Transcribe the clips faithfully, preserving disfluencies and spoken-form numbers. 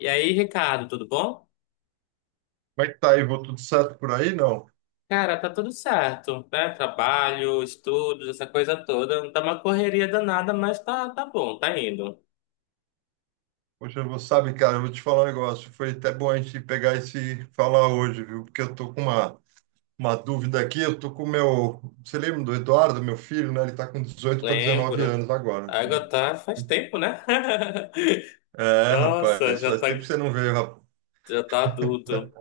E aí, Ricardo, tudo bom? Como é que tá aí? Vou tudo certo por aí? Não. Cara, tá tudo certo, né? Trabalho, estudos, essa coisa toda. Tá uma correria danada, mas tá, tá bom, tá indo. Poxa, eu vou sabe, cara, eu vou te falar um negócio. Foi até bom a gente pegar esse falar hoje, viu? Porque eu tô com uma, uma dúvida aqui. Eu tô com o meu. Você lembra do Eduardo, meu filho, né? Ele tá com dezoito para dezenove Lembro. anos agora, A né? água tá faz tempo, né? É, Nossa, rapaz, já faz tá, tempo que você não veio, rapaz. já tá adulto.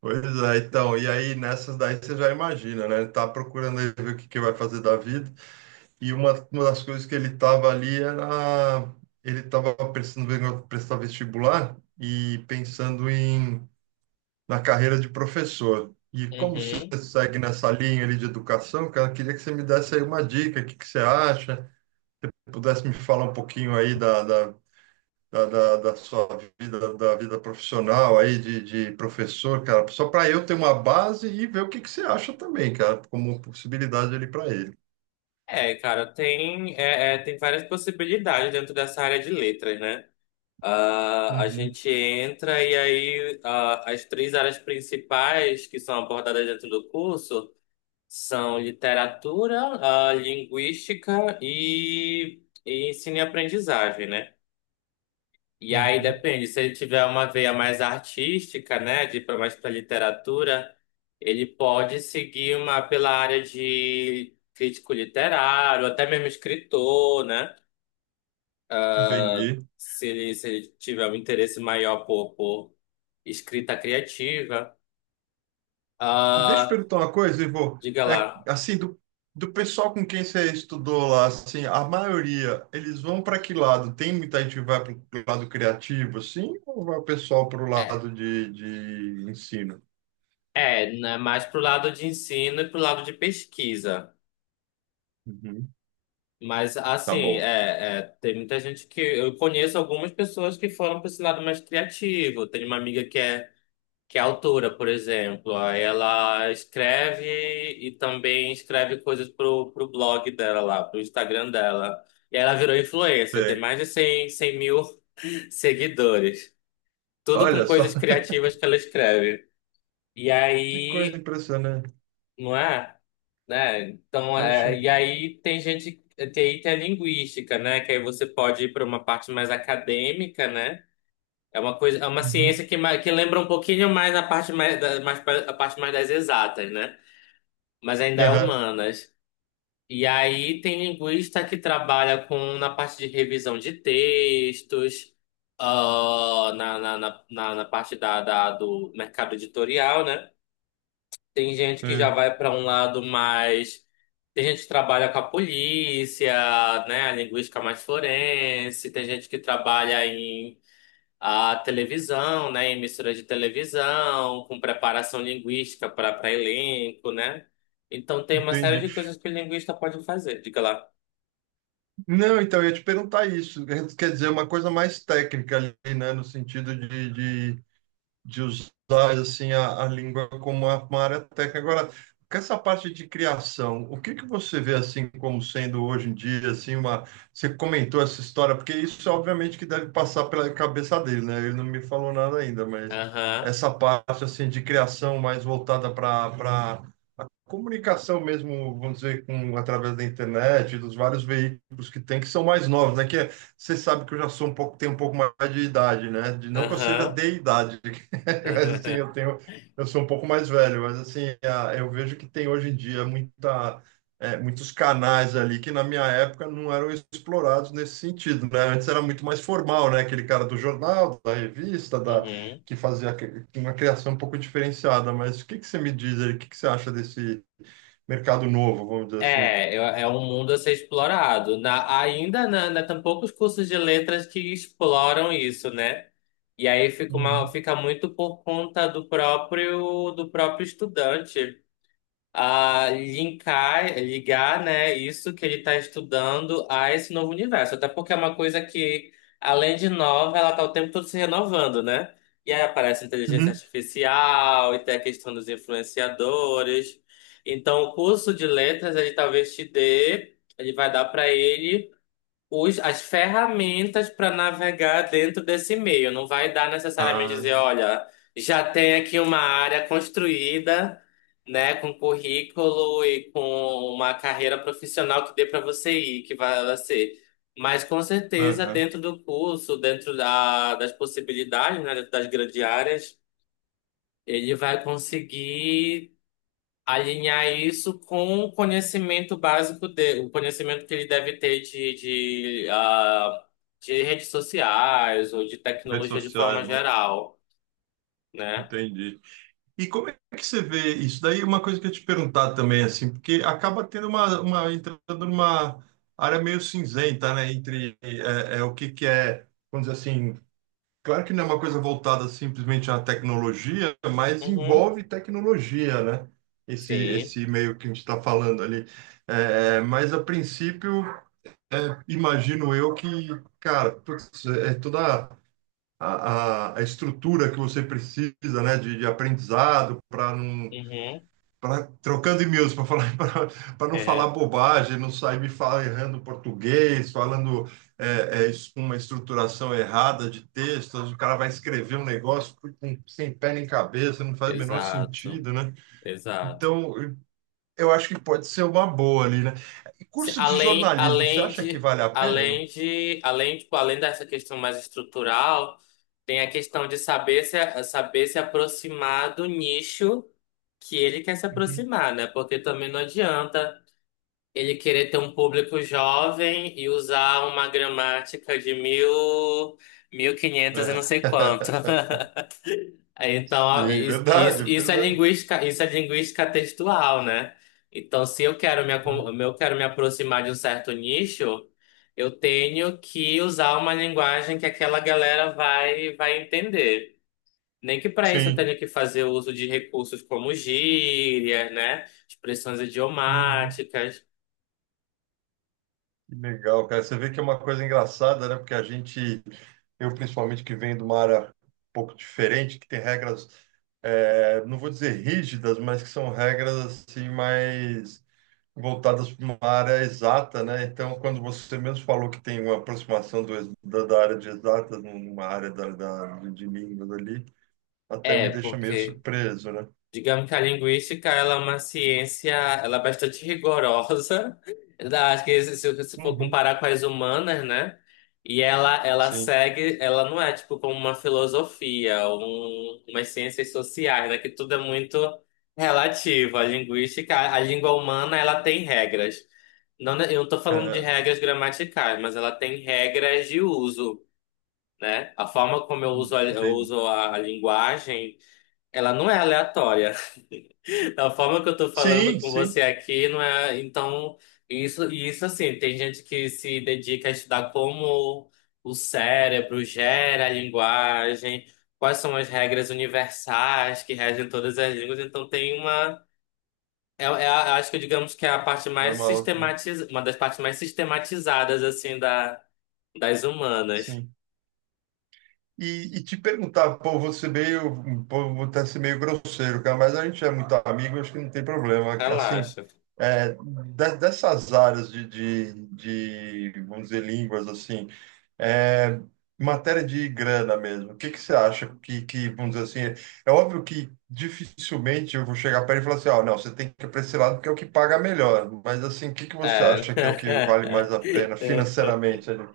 Pois é, então. E aí, nessas daí você já imagina, né? Ele tá procurando aí ver o que que vai fazer da vida. E uma, uma das coisas que ele estava ali era. Ele estava precisando vendo prestar vestibular e pensando em na carreira de professor. E como você Uhum. segue nessa linha ali de educação, cara, eu queria que você me desse aí uma dica, o que que você acha, pudesse me falar um pouquinho aí da, da, da, da, da sua vida, da vida profissional aí de, de professor, cara, só para eu ter uma base e ver o que que você acha também, cara, como possibilidade ali para ele. É, cara, tem, é, é, tem várias possibilidades dentro dessa área de letras, né? Ah, a Uhum, gente entra e aí ah, as três áreas principais que são abordadas dentro do curso. São literatura, ah, linguística e, e ensino e aprendizagem, né? E aí uhum. depende, se ele tiver uma veia mais artística, né, de ir pra- mais para literatura, ele pode seguir uma pela área de crítico literário, até mesmo escritor, né? Entendi. Se ele, se ele tiver um interesse maior por, por escrita criativa. Ah, Deixa eu perguntar uma coisa, Ivo. diga É, lá. assim, do, do pessoal com quem você estudou lá, assim, a maioria, eles vão para que lado? Tem muita gente que vai para o lado criativo, assim, ou vai o pessoal para o É, lado de, de ensino? é, né, mais pro lado de ensino e pro lado de pesquisa. Uhum. Mas, Tá assim, bom. é, é, tem muita gente que. Eu conheço algumas pessoas que foram para esse lado mais criativo. Tem uma amiga que é, que é autora, por exemplo. Aí ela escreve e também escreve coisas pro, pro blog dela lá, pro Instagram dela. E ela virou influencer, tem Sei. mais de cem cem mil seguidores. Tudo com Olha só, coisas criativas que ela escreve. E que coisa aí, impressionante. não é? Né? Então, Poxa. é, e aí tem gente, tem, tem a linguística, né? Que aí você pode ir para uma parte mais acadêmica, né? É uma coisa, é uma Uhum. ciência que, ma- que lembra um pouquinho mais a parte mais, da, mais pra- a parte mais das exatas, né? Mas ainda é Aham. humanas. E aí tem linguista que trabalha com na parte de revisão de textos, ah, na, na, na, na na parte da, da, do mercado editorial, né? Tem gente que já Sei. vai para um lado mais. Tem gente que trabalha com a polícia, né? A linguística mais forense. Tem gente que trabalha em a televisão, né? Em emissoras de televisão, com preparação linguística para para elenco, né? Então tem uma série Entendi. de coisas que o linguista pode fazer. Diga lá. Não, então, eu ia te perguntar isso. Quer dizer, uma coisa mais técnica ali, né? No sentido de, de usar assim a, a língua como uma, uma área técnica. Agora, com essa parte de criação, o que que você vê assim como sendo hoje em dia assim uma você comentou essa história, porque isso obviamente que deve passar pela cabeça dele, né? Ele não me falou nada ainda, mas Aham, essa parte assim de criação mais voltada para para comunicação mesmo, vamos dizer, com, através da internet, dos vários veículos que tem, que são mais novos, né? Que é- você sabe que eu já sou um pouco, tenho um pouco mais de idade, né? De, não que eu seja aham. de idade, mas assim, eu tenho, eu sou um pouco mais velho, mas assim, a- eu vejo que tem hoje em dia muita, é, muitos canais ali que na minha época não eram explorados nesse sentido, né? Antes era muito mais formal, né? Aquele cara do jornal, da revista, da, Uhum. que fazia que- uma criação um pouco diferenciada, mas o que que você me diz aí? O que que você acha desse mercado novo, vamos dizer assim. É, é é um mundo a ser explorado. Na, ainda na, na, tem poucos cursos de letras que exploram isso, né? E aí fica, uma, Uhum. fica muito por conta do próprio, do próprio, estudante a linkar, ligar, né, isso que ele está estudando a esse novo universo. Até porque é uma coisa que, além de nova, ela está o tempo todo se renovando, né? E aí aparece inteligência Uhum. artificial, e tem a questão dos influenciadores. Então, o curso de letras, ele talvez te dê, ele vai dar para ele os, as ferramentas para navegar dentro desse meio. Não vai dar necessariamente Ah, dizer, olha, já tem aqui uma área construída, né, com currículo e com uma carreira profissional que dê para você ir, que vai ser. Mas com certeza aham. dentro do curso, dentro da, das possibilidades, né, dentro das grandes áreas, ele vai conseguir alinhar isso com o conhecimento básico dele, o conhecimento que ele deve ter de, de, ah, de redes sociais ou de Redes tecnologia de sociais, forma né? geral, né? Entendi. E como é que você vê isso? Daí é uma coisa que eu ia te perguntar também, assim, porque acaba tendo uma, uma entrando numa área meio cinzenta, né? Entre é, é, o que que é, vamos dizer assim, claro que não é uma coisa voltada simplesmente à tecnologia, mas Uhum, envolve tecnologia, né? Esse, sim, esse meio que a gente está falando ali. É, mas a princípio é, imagino eu que, cara, putz, é toda a, a, a estrutura que você precisa, né, de, de aprendizado para não uhum, para trocando e-mails para falar para não falar é, bobagem, não sair me falar errando português, falando é, é, es- uma estruturação errada de texto, o cara vai escrever um negócio com- sem pé nem cabeça, não faz o menor exato, sentido, né? exato. Então, eu eu acho que pode ser uma boa ali, né? E Se- curso de Além, jornalismo, você além acha que de, vale a pena, além não? de, além, tipo, além dessa questão mais estrutural, tem a questão de saber se, saber se aproximar do nicho que ele quer se aproximar, né? Porque também não adianta ele querer ter um público jovem e usar uma gramática de mil, mil e quinhentos e não Ah, sei quanto. Então, ó, sim, isso, isso, verdade, isso é verdade. linguística, isso é linguística textual, né? Então, se eu quero me, Ah, acom- eu quero me aproximar de um certo nicho, eu tenho que usar uma linguagem que aquela galera vai, vai entender. Nem que para isso eu sim. tenha que fazer uso de recursos como gírias, né? Expressões Uhum. idiomáticas. Que legal, cara. Você vê que é uma coisa engraçada, né? Porque a gente, eu principalmente que venho de uma área um pouco diferente, que tem regras, eh, não vou dizer rígidas, mas que são regras assim mais voltadas para uma área exata, né? Então, quando você mesmo falou que tem uma aproximação do, ex- da, da área de exatas numa área da, da, de línguas ali, até me É, deixa meio porque surpreso, né? digamos que a linguística, ela é uma ciência, ela é bastante rigorosa, da- acho que se, se se for Uhum. comparar com as humanas, né? E ela, ela Sim. segue, ela não é tipo como uma filosofia, um, umas ciências sociais, né? Que tudo é muito relativo. A linguística, a, a língua humana, ela tem regras. Não, ne- eu não tô falando de Aham, regras gramaticais, mas ela tem regras de uso, né? A forma como eu uso a, eu entendi. uso a a linguagem, ela não é aleatória. A forma que eu tô falando Sim, com sim. você aqui não é. Então, isso, e isso assim, tem gente que se dedica a estudar como o cérebro gera a linguagem, quais são as regras universais que regem todas as línguas. Então, tem uma. É, é a- eu acho que digamos que é a parte É mais uma outra. sistematiz, uma das partes mais sistematizadas, assim, da, das humanas. Sim. E, e te perguntar, pô, você meio, pô, vou até ser meio grosseiro, cara, mas a gente é muito amigo, acho que não tem problema. Assim, Relaxa. é, de- dessas áreas de, de, de, vamos dizer, línguas, assim, é, em matéria de grana mesmo, o que que você acha que, que, vamos dizer assim, é óbvio que dificilmente eu vou chegar perto e falar assim, ó, não, você tem que ir para esse lado porque é o que paga melhor, mas assim, o que que você acha É. que é o que vale mais a pena financeiramente ali?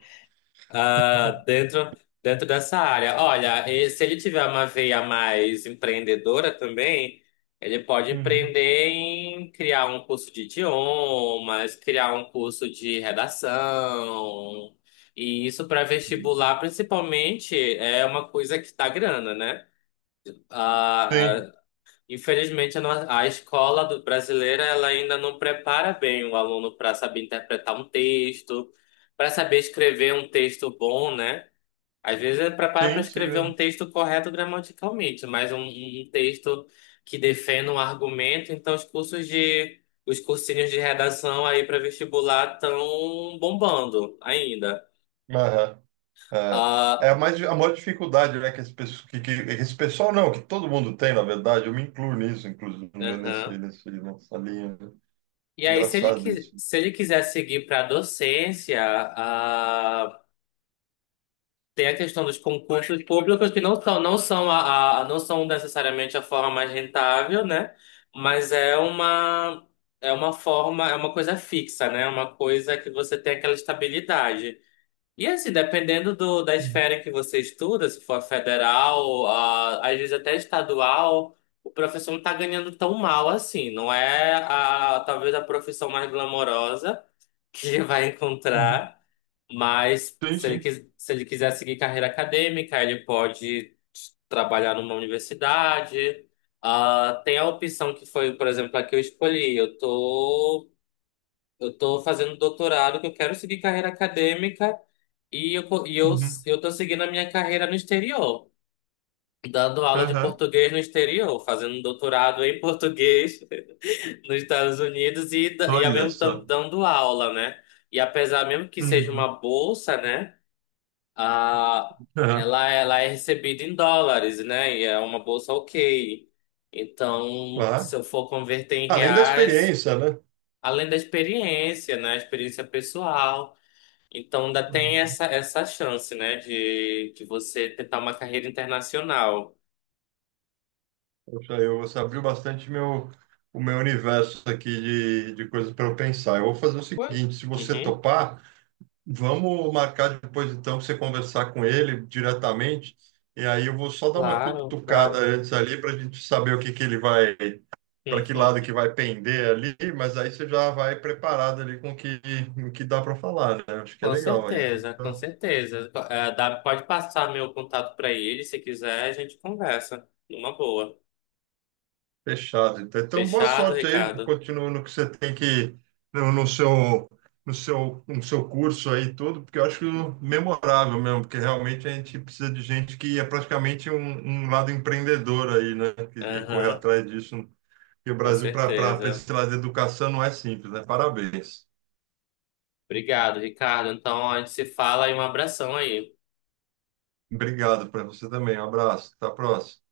Ah, dentro, dentro dessa área. Olha, e se ele tiver uma veia mais empreendedora também, ele pode Uhum. empreender em criar um curso de idiomas, criar um curso de redação. E isso para vestibular, principalmente, é uma coisa que dá grana, né? Ah, Sim, ah, infelizmente, a, no- a escola do brasileira ela ainda não prepara bem o aluno para saber interpretar um texto, para saber escrever um texto bom, né? Às vezes é preparar para sim, sim escrever um mesmo. texto correto gramaticalmente, mas um, um um texto que defenda um argumento. Então, os cursos de, os cursinhos de redação aí para vestibular estão bombando ainda. Aham, é, é Ah, mais, a maior dificuldade, né, que esse, pesso- que, que, esse pessoal não, que todo mundo tem, na verdade, eu me incluo nisso, inclusive, né, nesse, aham. nesse, nessa linha. Né? E aí, se ele, Engraçado qui- isso. se ele quiser seguir para docência, ah, tem a questão dos concursos públicos que não são, não são a, a- não são necessariamente a forma mais rentável, né? Mas é uma é uma forma, é uma coisa fixa, né? É uma coisa que você tem aquela estabilidade. E assim, dependendo do, da esfera em que você estuda, se for federal, a, às vezes até estadual, o professor não está ganhando tão mal assim. Não é a, talvez a profissão mais glamourosa que vai Uhum. encontrar. Mas Sim, se ele, sim. quis- se ele quiser seguir carreira acadêmica, ele pode trabalhar numa universidade. Ah, tem a opção que foi, por exemplo, a que eu escolhi. Eu tô, eu tô fazendo doutorado, que eu quero seguir carreira acadêmica e eu, co- e eu, Uhum. eu tô seguindo a minha carreira no exterior, dando aula de Aham. português no exterior, fazendo um doutorado em português nos Estados Unidos e, da- e ao Olha mesmo tempo só. dando aula, né? E apesar mesmo que seja uma Uhum. bolsa, né? Ah, Aham. ela, ela é recebida em dólares, né? E é uma bolsa ok. Então, se Claro. eu for converter em Além da reais, experiência, né? além da experiência, né? Experiência pessoal. Então, ainda tem Uhum. essa, essa, chance, né? De, de você tentar uma carreira internacional. Poxa, eu, você abriu bastante meu, o meu universo aqui de, de coisas para eu pensar. Eu vou fazer o Ué? seguinte, se você Uhum, topar, vamos marcar depois, então, para você conversar com ele diretamente. E aí eu vou só dar uma claro, cutucada claro. antes ali para a gente saber o que que ele vai, para que lado que vai pender ali. Mas aí você já vai preparado ali com o que, o que dá para falar, né? Acho que é Com legal. Aí a gente certeza, com já certeza. É, dá- pode passar meu contato para ele, se quiser, a gente conversa. Numa boa. fechado. Então, então, boa Fechado, sorte aí. Ricardo? Continua no que você tem que no, no seu no seu no seu curso aí e tudo, porque eu acho memorável mesmo, porque realmente a gente precisa de gente que é praticamente um, um lado empreendedor aí, né? Que ia correr Aham, atrás disso. E o com Brasil para para certeza. esse lado de educação não é simples, né? Parabéns. Obrigado, Ricardo. Então, a gente se fala e um abração aí. Obrigado para você também. Um abraço. Até a próxima.